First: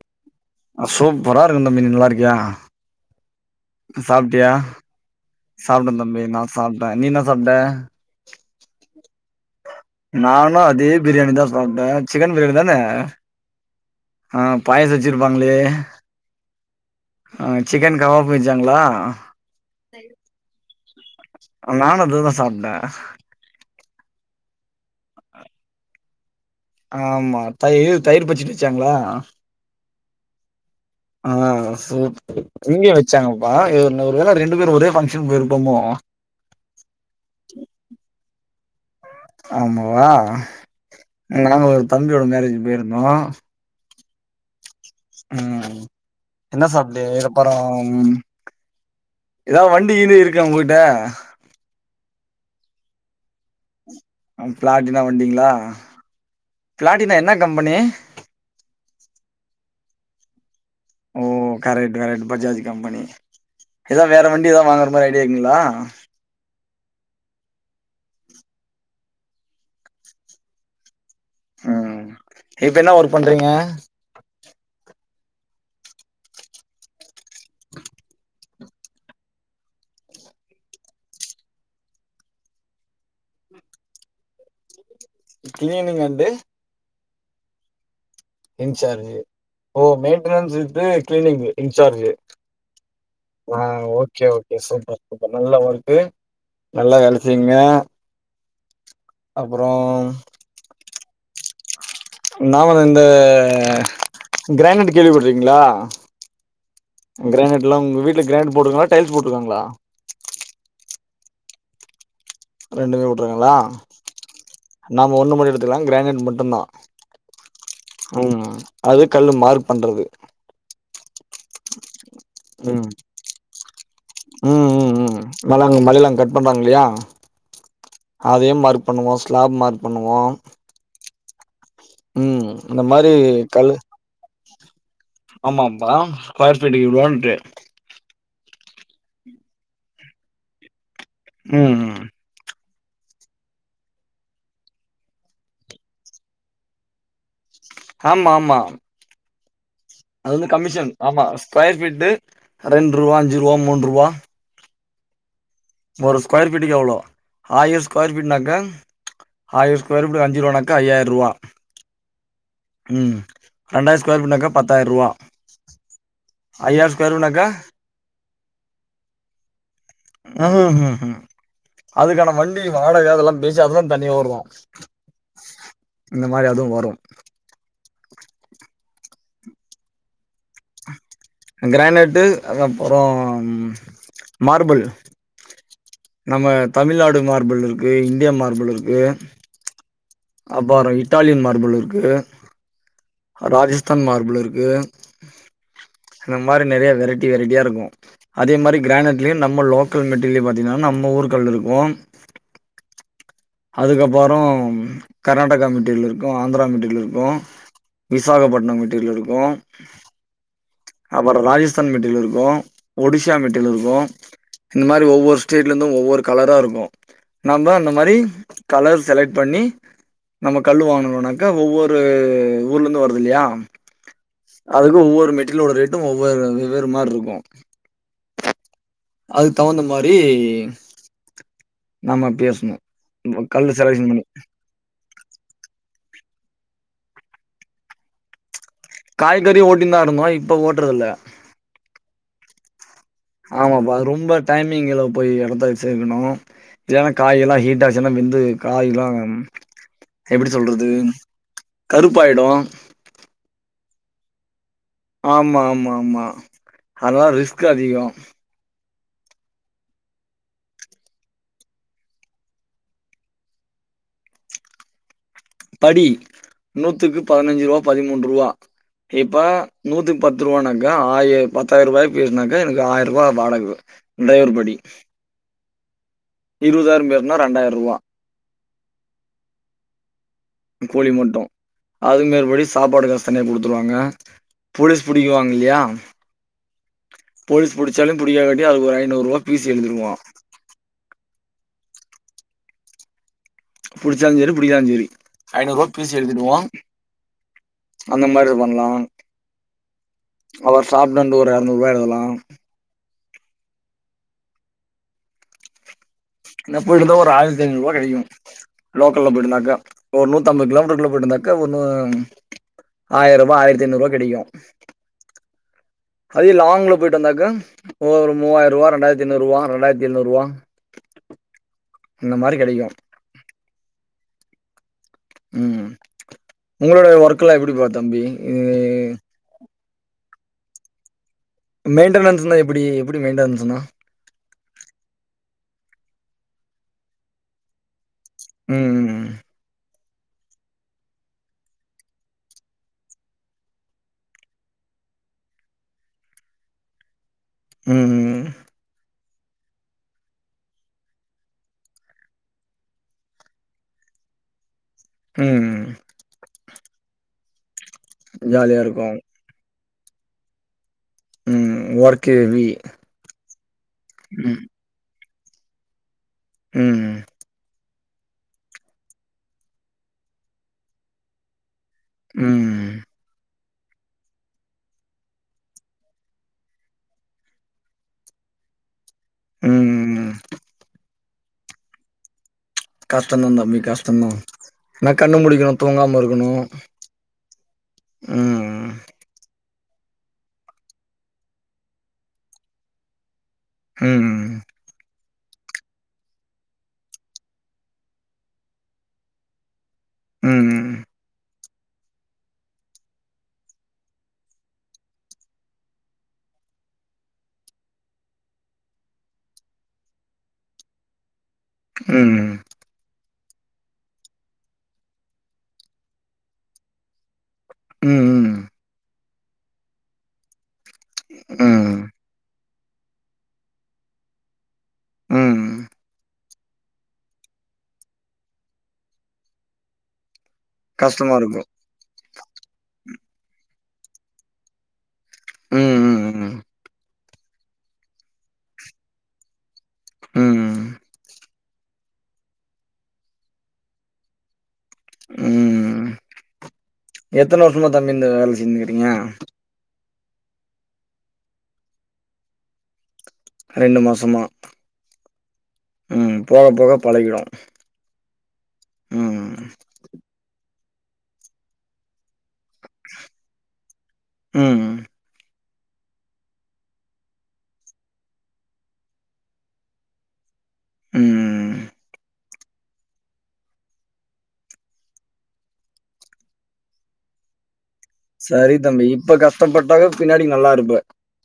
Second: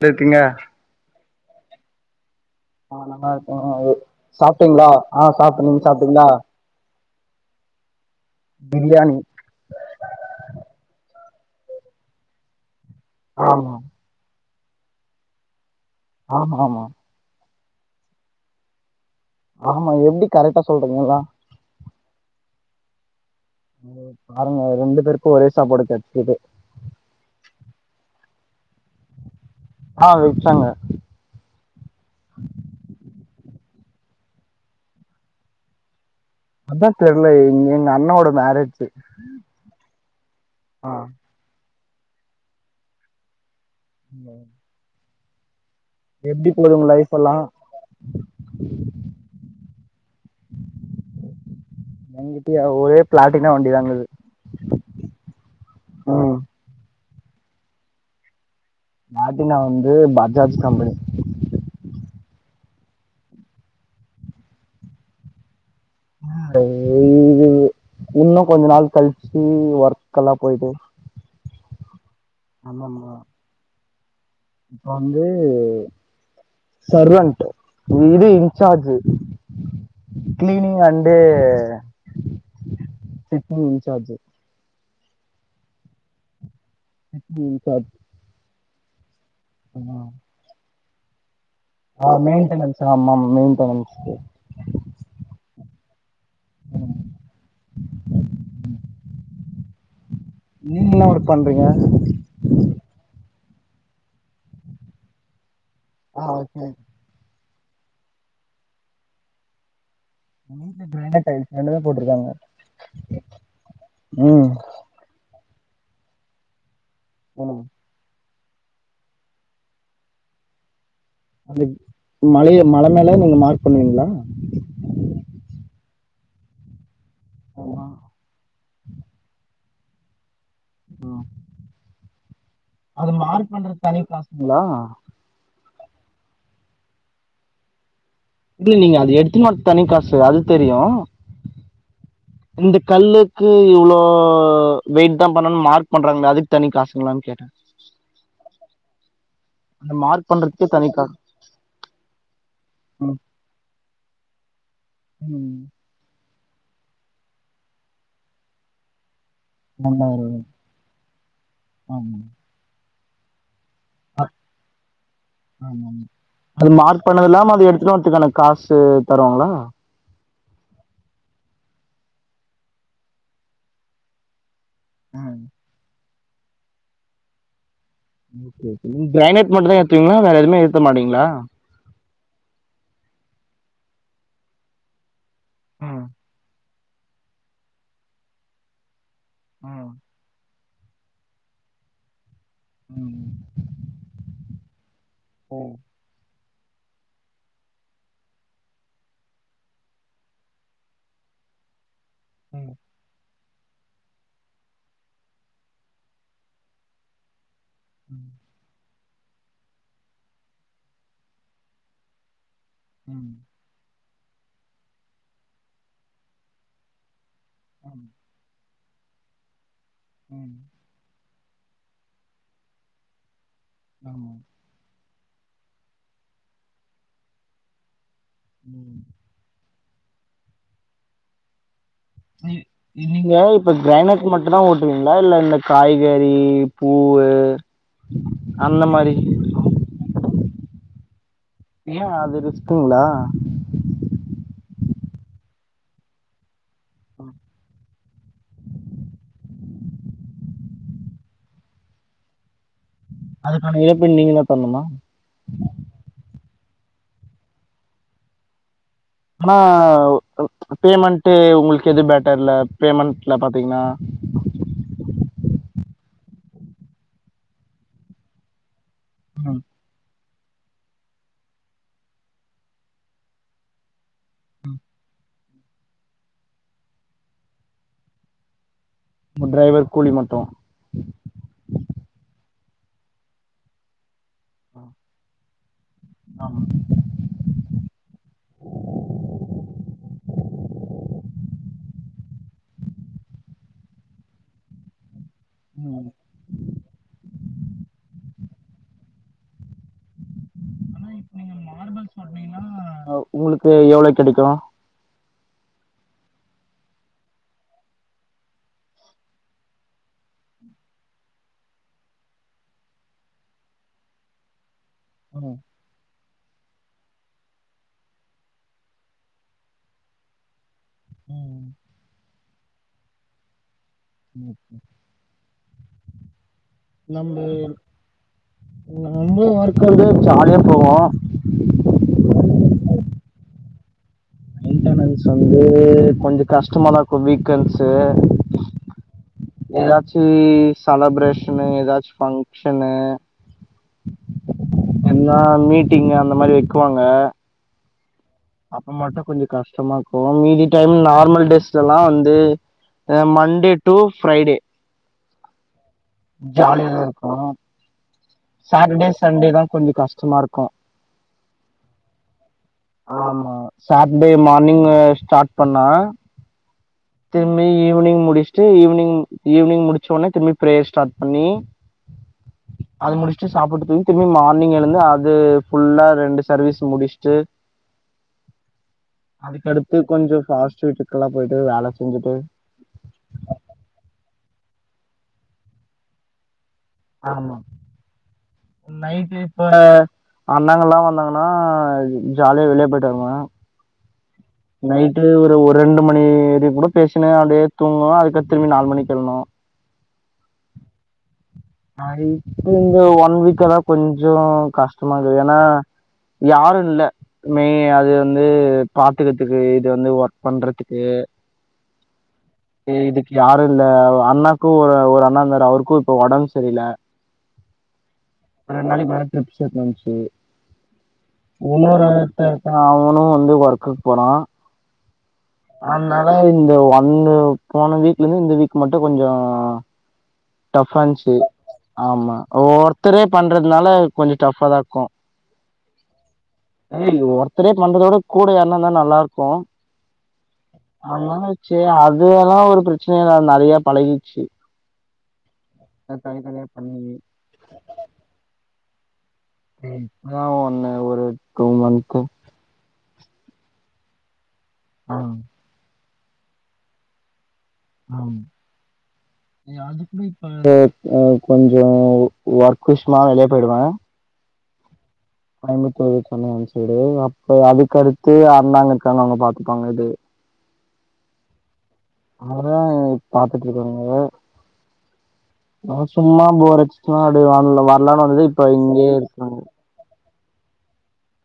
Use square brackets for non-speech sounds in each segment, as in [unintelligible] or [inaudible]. பேப்பிங்க அ சூப்பரா இருக்கு இந்த மீன் நல்லா இருக்கியா ஆ நல்லா இருக்க [unintelligible] சாப்ட்டியா சாப்ட்டீங்ளா ஆ சாப்ட்டே நீங்க தம்பி சாப்ட்டீங்கக்ஷளா நா சாப்ட்டே நீ என்ன சாப்ட்ட பிரியாணி நானு அதே பிரியானி தா சாப்ட்டே சிக்கன் பிரியானி தான ஆமா ஆ பாயச வெச்சிருப்பாங்ளே ஆமா ஆமா ஆ சிக்கன் கவாப்பு வச்சாங்களா ஆமா எப்டி கரெக்டா சொல்றீங்க எல்லா அ நானு அதுதா சாப்பட்டே ஏ பாருங்க ரெண்டு பேருக்கும் ஒரே சாப்பாடு கெடச்சுது ஆமா தயிர் தயிர் பச்சடி வச்சாங்களா ஆ வச்சாங்க ஆ ஆ சூப்பர் இங்கயு வச்சாங்கப்பா எ ஒரு வேள ரெண்டு பேரும் ஒரே ஃபங்க்ஷன் போயிருப்போமோ அதா தெரில இங்க எங்க அண்ணாவோட மேரேஜு ஆமாவா ஆ நாங்க ஒரு தம்பியோட மேரேஜ் போயிருந்தோ ம் ம் என்ன போது உங்க சாப்டிய லைஃப் இது எல்லா அப்புறம் ஏதா வண்டி கிண்டி இருக்கா ஒங்க்கிட்ட எங்ககிட்டிய ஒரே ப்ளாட்டின வண்டி அங்கது ம் பிளாட்டினா வண்டிங்களா ம் பிளாட்டினா என்ன கம்பெனி பிளாட்டினா வந்து பஜாஜ் கம்பெனி ஓ கரெக்ட் கரெக்ட் பஜாஜ் கம்பெனி எதா வேற வண்டி ஏதா வாங்குற மாரி ஐடியா இருக்குங்களா வேற இது இன்னும் கொஞ்ச நாள் கழிச்சு ஒர்க்க எல்லா போயிட்டு ம் இப்ப என்ன ஒர்க் பண்றீங்க இப்போ வந்து சர்வன்ட் இது incharge cleaning and sitting incharge cleaning and city incharge incharge ஓ மெயின்டெய்ன்னஸ் வித்து கிளீனிங்கு இன்சார்ஜ் ஆ மெயின்டெனன்ஸ் ஆமாம் ஆ maintenance okay okay super super நல்லா ஒர்க்கு நல்லா வேல செய்ங்க அப்புறோ நீ என்ன ஒர்க் பண்றீங்க நாம வந்து இந்த கிரானைட் கேள்விப்பட்ருகீங்களா ஆ கே கிரானட்லாம் உங்க வீட்ல கிரனைட் போட்டுருக்கங்களா டைல்ஸ் போட்டுருக்காங்களா எங்க வீட்ல கிரானைட் டைல்ஸ் ரெண்டுமே போட்ருக்காங்க ரெண்டுமே போட்டுருங்களா நாம ஒண்ணு மட்டு எடுத்துக்கலா கிரானைட் மட்டும்தா ம் ம் அது கல்லு மார்க் பண்றது அது மலைய மல ம் மேல நீங்க மார்க் பண்ணுவீங்களா ம் ம் ம் மேல அங்க மலைலா கட் பண்றாங்க இல்லையா ஆமா அதே மார்க் பண்ணுவோம் ஸ்லாப் மார்க் பண்ணுவோம் இந்த அது மாரி மார்க் பண்றது தனிக் காசுங்ளா ஆமா பாம் ஸ்கொயர் ஃபீட்டுக்கு இவ்ளோன்ட்டு இல்ல நீங்க அது எடுத்துனு வரத் தனி காசு அது தெரியு ம் ம் இந்தக் கல்லுக்கு இவ்ளோ வெயிட்தா பண்ணுனு மார்க் பண்றாங்ள அதுக்கு தனி காசுங்ளான் கேட்டே ஆம் மா மா அந்த மார்க் அது வந்து பண்றதுக்கே தனி கமிஷன் காசு ஆமா ஸ்கொயர் ஃபீட்டு ரெண்ருவா ம் அஞ்சுருவா மூன்ருவா ம் ஒரு ஸ்கொயர் ஃபீட்டுக்கு எவ்ளோ ஆயிர ஸ்கொயர் ஃபீட்னாக்கா ஆயிர ஸ்கொயர் ஃபீட்டு ரெண்டாயிரம் ரூபா. அஞ்சிருவானாக்கா ஐயாயிர்ருவா ஆமா ம் ரெண்டாயிர ஸ்கொயர் ஃபீட்னாக்கா பத்தாயிர்ருவா ஐயாயிர ஸ்கொயர் ஃபீட்னாக்கா நோத்துக்கான காசு தருவங்ளா ம் ம் ம் ம் அதுக்கான வண்டி வாடக அதலாம் பேசி அததா தன்னியா ஓடுதா ஆ இந்த மாரி அதுவு வரு கிரைனேட் மட்டுந்தா ஏத்துவீங்ளா வேற எதுமே ஏத்த மாட்டீங்ளா கிரைனேட்டு அது அப்பறோம் மார்பிள் ம் நம்ம தமிழ்நாடு மார்பிள் இருக்கு இன்ட்டியா மார்பிள் இருக்கு ம் அப்பாறோ இட்டாலியன் மார்பிள் இருக்கு ம் ராஜஸ்தான் மார்பிள் இருக்கு ம் அந்த மாரி நெறைய வெரைட்டி வெரைட்டியா இருக்கு அதே மாரி கிரானைட்லியு நம்ம லோக்கல் மெட்டீரிலியு பாத்திங்னாலு நம்ப ஊருக் கல்லுருக்கு ம் அதுக்கப்பாறோம் கர்நாடகா மெட்டீரியல் இருக்கு ஆந்தரா மெட்டீரியல் இருக்கு விசாகப்பட்ன மெட்டீரியல் இருக்கு அப்பற ராஜஸ்தான் மெட்டீரியல் இருக்கு ம் ம் ஒடிசா மெட் டிரியல் இருக்கு இந்த மாரி ஒவ்வொரு ஸ்டேட்லந்து ஒவ்வொரு கலராருக்கு நாந்தா அந்த ம் மாரி கலர் செலக்ட் பண்ணி ம் நம்ம கல்லு வாங்குணுனாக் கா ஒவ்வொரு ஊர்லந்து வருதில்லியா ஆமா அதுக்கு ஒவ்வொரு மெட்டீரியலோட ரேட்டு ஒவ்வொரு வெவ்வேறு மார்ருக்கு ம் அதுக் தவுந்த மாரி நம்ம நீரு பேசணும். இன் நீங்க ம் கல்லு இப்ப செலக்ஷன் பண்ணி. கிரானைட் மட்டுந்தா ஓட் டிரிங்ளா இல்ல இந்த காய்கறி பூவூ அந்த மாரி காய்கறி ஓட்டிந்தா இருந்தோ இப்ப ஓட்றதுல்ல ஏ அது ரிஸ்க்குங்ளா ஆமாப்பா அது ரொம்ப டைமிங்கில போய் எடத்த சேக்குணு ஏனா காய் எல்லா ஹீட்டாச்சுனா வெந்து காய்லாம் எப்டி சொல்றது கருப்பாய்டு அதுக்கான இழப்பு நீங்கதா தர்ணுமா ஆமா மா மா அதலா ரிஸ்க்கு அதிகோ ஆனா பேமெண்ட்டு உங்குள்க்கு எது பேட்டர்ல பேமெண்ட்ல பாத்தீங்னா படி நூத்துக்கு பதினஞ்சுருவா பதிமூன்ருவா இப்ப ம் நூத்துக்கு பத்துருவானாக்கா ஆய பத்தாயிருவாயா பேச்னாக்கா எனக்கு ஆயிர்ருவா வாடகவு டைவர் படி இருபதாயிரம் பேசனா ரெண்டாயிரூபா டிரைவர் கூலி மட்டும் கூலி மட்டும் அது மேற்படி சாப்பாடு காசு தனியா கொடுத்துருவாங்க போலீஸ் புடிக்குவாங்கலயா ஆமா போலீஸ் பிடிச்சாலும் பிடிக்காட்டி அது ஒரு ஐநூறுபா பீஸ் எழுதிடுவான் புடிச்சாலும் சேரி புடிக்காச் சேரி ஐநூறூபா ம் பீஸ் எழுதிடுவோம் அந்த மாரி பண்ணலாம் அவர் சாப்டந்து ஒரு எறநூறூபா எதலாம் ஆ உங்களுக்கு எவ்ளோ கிடைக்கும் என்ன போயிட்டு வந்தா ஒரு ஆயிரத்தி ஐநூறூபா கிடைக்கும் லோக்கல்ல போயிருந்தாக்கா ஒரு நூத்தம்பது கிலோ மீட்டர்குள்ள போயிருந்தாக்கா ஒன்னு ஆயிரரூபா ஆயிரத்தி ஐநூறூபா கிடைக்கும் ம் அதே லாங்கல போய்ட்டு வந்தாக்கா ஒரு மூவாயிறூபா ரெண்டாயிரத்தி ஐநூறூபா ரெண்டாயிரத்தி ஏல்நூறூபா ம் இந்த மாரி கிடைக்கும் ம் ம் உம் உங்களோட ஒர்க்லாம் எப்டிபா தம்பி எ ரொம்ப ஒர்க்லா இல்ல ஜாலியா போவோம் மெயின்டனன்ஸ்ண்ணா எப்டி எப்டி மெயின்டனன்ஸ்னா மெயின்டனன்ஸ் வந்து கொஞ்சோ கஷ்டமாதான் இருக்கும் வீக்கண்ஸ்சு ம் ஏதாச்சும் செலபரேஷனு ஏதாச்சும் ஃபங்க்ஷன்னு என்னா மீட்டிங் அந்த மாரி வைக்குவாங்க ம் ம் அப்ப மட்டும் கொஞ்சோ கஷ்டமா இருக்கும் மீதி டைம் நார்மல் டேஸ்லல்லாம் வந்து மண்டே டூ ஃபிரைடே ம் ஜாலியா இருக்கும் ஜாலியா சாட்டர்டே இருக்கு சண்டே தான் கொஞ்சோ கஷ்டமா இருக்கு ம் ஒர்க் ஹெவி ஆமா சாட்டர்டே ம் மார்னிங் ஸ்டாட் பண்ணா ம் ம் திரும்பி ஈவினிங் முடிச்ட்டு ஈவினிங் ஈவினிங் முடிச்ச உடனே திரும்பி பிரேயர் ஸ்டாட் பண்ணி ம் ம் அது முடிச்சுட்டு சாப்பிட்டு தூங்கி திரும்பி மார்னிங் எழுந்து அது ஃபுல்லா ரெண்டு சர்வீஸ் முடிச்சுட்டு [unintelligible] அதுக்கடுத்து ம் கொஞ்சோ பாஸ்ட் வீட்டுக்கெல்லாம் போய்ட்டு வேல செஞ்சுட்டு கஷ்டம் தான் தம்பி கஷ்டம்தான் என்னா கண்ணு முழிக்கணும் தூங்காம இருக்கணும் ஆமா ம் நைட்டு் இப்ப அண்ணாங்கல்லாம் வந்தாங்கன்னா ஜாலியா வெளியே போய்ட்டு வருவோ ம் ம் நைட்டு ஒரு ஒரு ரெண்டு மணி வர கூட பேசினா அப்டே தூங்கனா அதுக்கத்து திரும்பி நாலு மணிக்கு எழனும் ம் ம் ஆ இப்ப இந்த ஒன் வீக்காதான் கொஞ்சோ கஷ்டமா இருக்கு ஏன்னா யாரும் இல்ல மெயினா அது வந்து பாத்துக்கிறதுக்கு இது வந்து ஒர்க் பண்றதுக்கு ம் ம் இ இதுக்கு யாரும் இல்ல அண்ணாக்கும் ஒரு ஒரு அண்ணா இருந்தாரு அவருக்கும் இப்ப உடம்பு செரியில்ல ம் ம் ரெண்டு நாளைக்கு முன்னாடி டிரிப்ஸ் ஏத்தின்வந்துச்சி ம் ஒன்னோரு ஒருத்தன் இருக்கான் அவனும் வந்து ஒர்க்குக்கு போறா ம். அதனால இந்த ஒன்னு போன வீக்ல இருந்து இந்த வீக் மட்டு கொஞ்சோ டஃப் இருச்சி கஷ்டமா இருக்கும். ஆமா ஒருத்தரே பண்றதுனால கொஞ்சோ டஃப தா இருக்கு ம் ம் ம் ம் [unintelligible] ஒருத்தரே பண்றதோட கூட யார்னாருந்த நல்லா இருக்கு ம், அதனால செரி அதுவெல்லா ஒரு ப்ரச்சனைல்ல அது நெறைய பழகிச்சு ம் ம் காய் தனியா பண்ணி எத்தன வர்ஷமா தம்பி இந்த வேல செஞ்சுக்கிறீங்க ம் இப்பதா ஒன்னு ஒரு டூ மந்த்து ரெண்டு மாசம்மா ஆ ம் போக போக பழகிடு ஆ அது கூட இப்ப ஆ கொஞ்சோ ஒர்க் விஷ்மா வெளியே போய்டுவே ம் ம் கோயம்பத்தூர் சென்னை அந் சைடு அப்ப அதுக்குடுத்து எ அண்ண அங்கெருக்காங்க அவுங்க பாத்துப்பாங்க இது ம் ம் அததா இப் பாத்துட்ருக்கங்க நம்ம சும்மா போறச்சுன்னா அப்டே [unintelligible] சரி தம்பி இப்ப கஷ்டப்பட்டாக பின்னாடி நல்லா இருப்ப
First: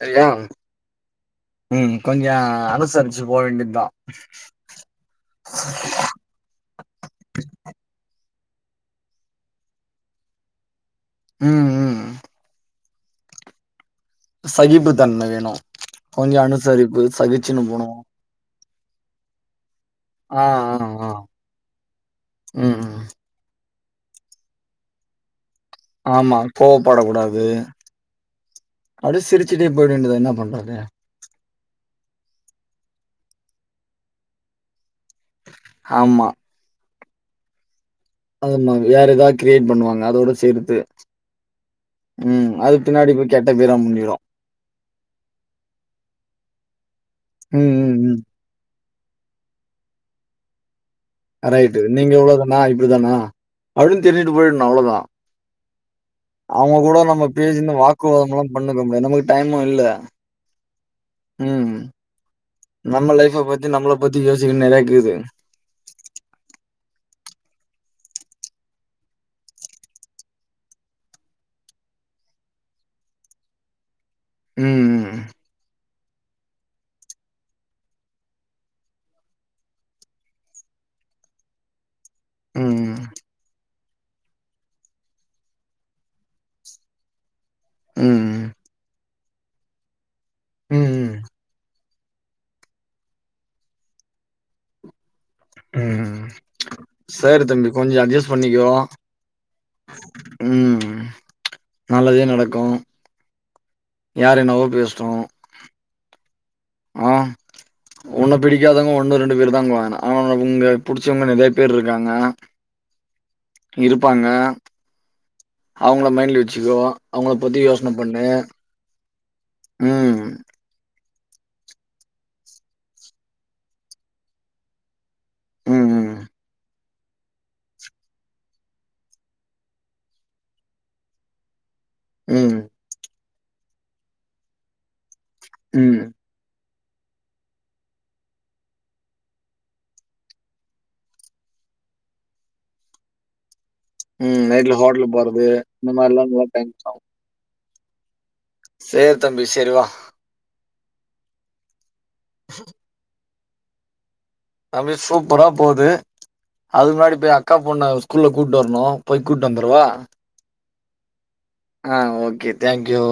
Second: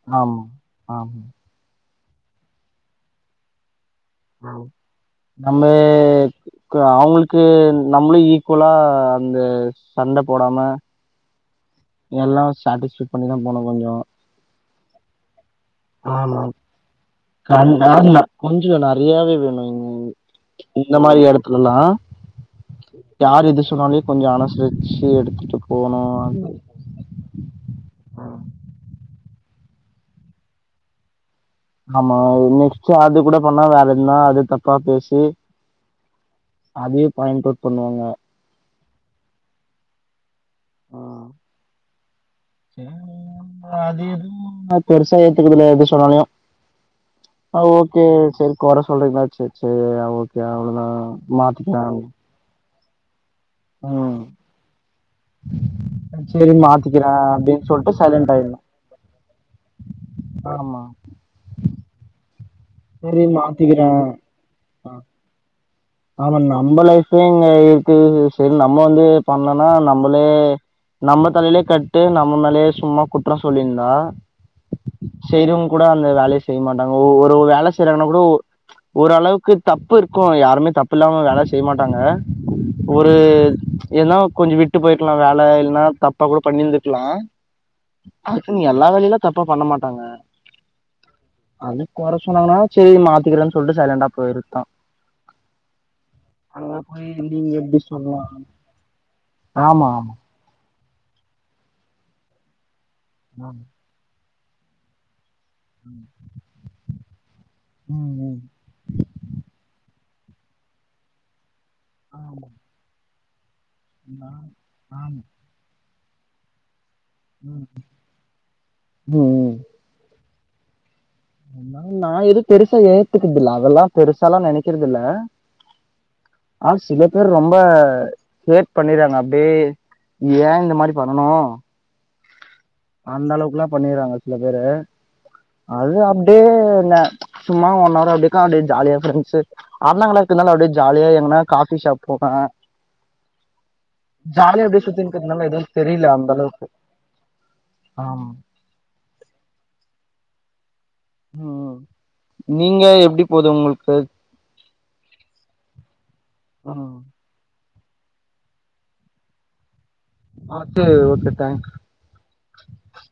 சரியா ஆமா ஆமா ம் கொஞ்ச அனுசரிச்சு போ வேண்டிதா ம் நம்மே க்கு அவுங்களுக்கு நம்மளு ஈக்குவலா அந்த சண்ட போடாம ம், ம். எல்லா சாட்டிஸ்பை பண்ணிதா போன கொஞ்சோ சகிப்பு தன்ம வேணு கொஞ்சோ ஆமா அனுசரிப்பு சகிச்சுன்னு போனு [unintelligible] நறையாவே வேணு ஆ, ஆ, இந்த ஆ. மாரி எடத்துலலா ம். யாரு எது சொன்னாலே கொஞ்சோ அனுசரிச்சு எடுத்துட்டு போணு ஆமா கோவப்படக்க கூடாது அப்டே சிரிச்சுட்டே போய்ட வேண்டி தா என்ன பண்றாது ஆமா நெக்ஸ்ட் அது கூட பண்ணா வேற எதுனா அது தப்பா பேசி ஆமா அதே பாயிண்ட் அவுட் பண்ணுவாங்க அதே மாரி வேற ஏதாவுது கிரியேட் பண்ணுவாங்க அதோட சேர்த்து ஆ. ம் அது சேரி பின்னாடி போய் கேட்ட பேர அது மூஞ்சிடு எதுவும் நா பெருசா ஏத்துக்குதுல எது சொன்னாலயு ம், ம், ஓகே ம். சரி கொற சொல்றீங்களா செரி செரி ஓகே அவ்ளோதா ரைட்டு மாத்திக்கலாம் நீங்க எவ்ளோதானா இப்டிதானா அப்டின் ம் தெரிஞ்சுட்டு போயிடுனு அவ்ளோதா ம் செரி மாத்திக்கிறே நம்ம அப்டின் பேசின சொல்ட்டு சைலன்ட் வாக்குவாதம்லாம் ஆயிடுனு பண்ணிக்க முடியாது. நமக்கு டைமும் இல்ல. ஆமா ம் நம்ம சரி லைஃப பத்தி நம்பள மாத்திக்கிறேன் பத்தி யோசிக்கணு நெறையா இக்குது ஆமா நம்ம லைப்லயே இங்க இருக்கு சரி நம்ம வந்து பண்ணோம்னா நம்பளே நம்ம தலையிலே கட்டு நம்ம மேலேயே சும்மா குற்ற சொல்லிருந்தா ம், செய்றவங்க கூட அந்த வேலய செய்ய மாட்டாங்க ஒ ஒரு வேல செய்யறாங்கன்னா கூட ஓ ஓரளவுக்கு தப்புருக்கு யாருமே தப்புல்லாம வேல செய்ய மாட்டாங்க ம், ஒரு ஏன்னா கொஞ்ச விட்டு போய்ருக்கலா வேல இல்ன்னா தப்பா கூட பண்ணிருந்துக்கலா ம், அ ம், க்குன் எல்லா வேலையிலா தப்பா பண்ண மாட்டாங்க ம் ம் அதுக் கொற சொன்னாங்கன்னா செரி மாத்திக்கிறன் சொல்ட்டு சைலண்டா போயிருதான் ம் போய் செரி நீங்க தம்பி எப்படி கொஞ்சோ சொல்லலாம் அட்ஜஸ் பண்ணிக்கோ ஆமா ஆமா ம் ம் நல்லதே நடக்கு ஆ யார் என்னவோ பேசட்டு ம் ஆ ஒண்ணு ம். பிடிக்காதவங்க ஒண்ணு ரெண்டு பேரு தாங்க வாாங்க ஆனா உங்க பிடிச்சவங்க நெறயா பேரு இருகாங்க ஆமா. இருப்பாங்க நான் ஆமா. அவங்கள மைண்ட்ல வச்சுக்கோ அவங்கள பத்தி ம், யோசன பண்ணு ம் ம் ம் ஆ நா எதுவு பெருசா ஏத்துக்குதில்ல அதெல்லா பெருசாலா நெனைக்கறதில்ல ம் ம் ஆ சில பேர் ரொம்ப ஹேர் பண்ணிறாங்க அப்டியே ஏ இந்த மாரி பண்ணனு ம் அந்த அளவுக்குலா பண்ணிறாங்க சில பேரு அது ம் அப்டியே என்ன சும்மா ஒன் அவர் அதுக்காண்டி ஜாலியா ப்ரெண்ட்ஸ்சு அண்ணங்களா இருந்தாலு அப்டியே ஜாலியா எங்கனா காபி ஷாப் போவே ம் ஜாலியா நைட்ல அப்டியே ஹோட்ல சுத்தின்னுக்கிறதுனால போறது எதுவு இந்த மாரில ஆ சேரி தம்பி செரிவா ம் நீங்க எப்டி போது உங்கள்க்கு அப்டியே சூப்பரா போது அது ம் முன்னாடி போய் அக்காபொண்ண ஸ்கூல்ல கூட்டு வரணு போய் கூட்டு வந்தரவா மட்டு ஓகே தேங்யூ ஆ ஓகே தேங்க்யூ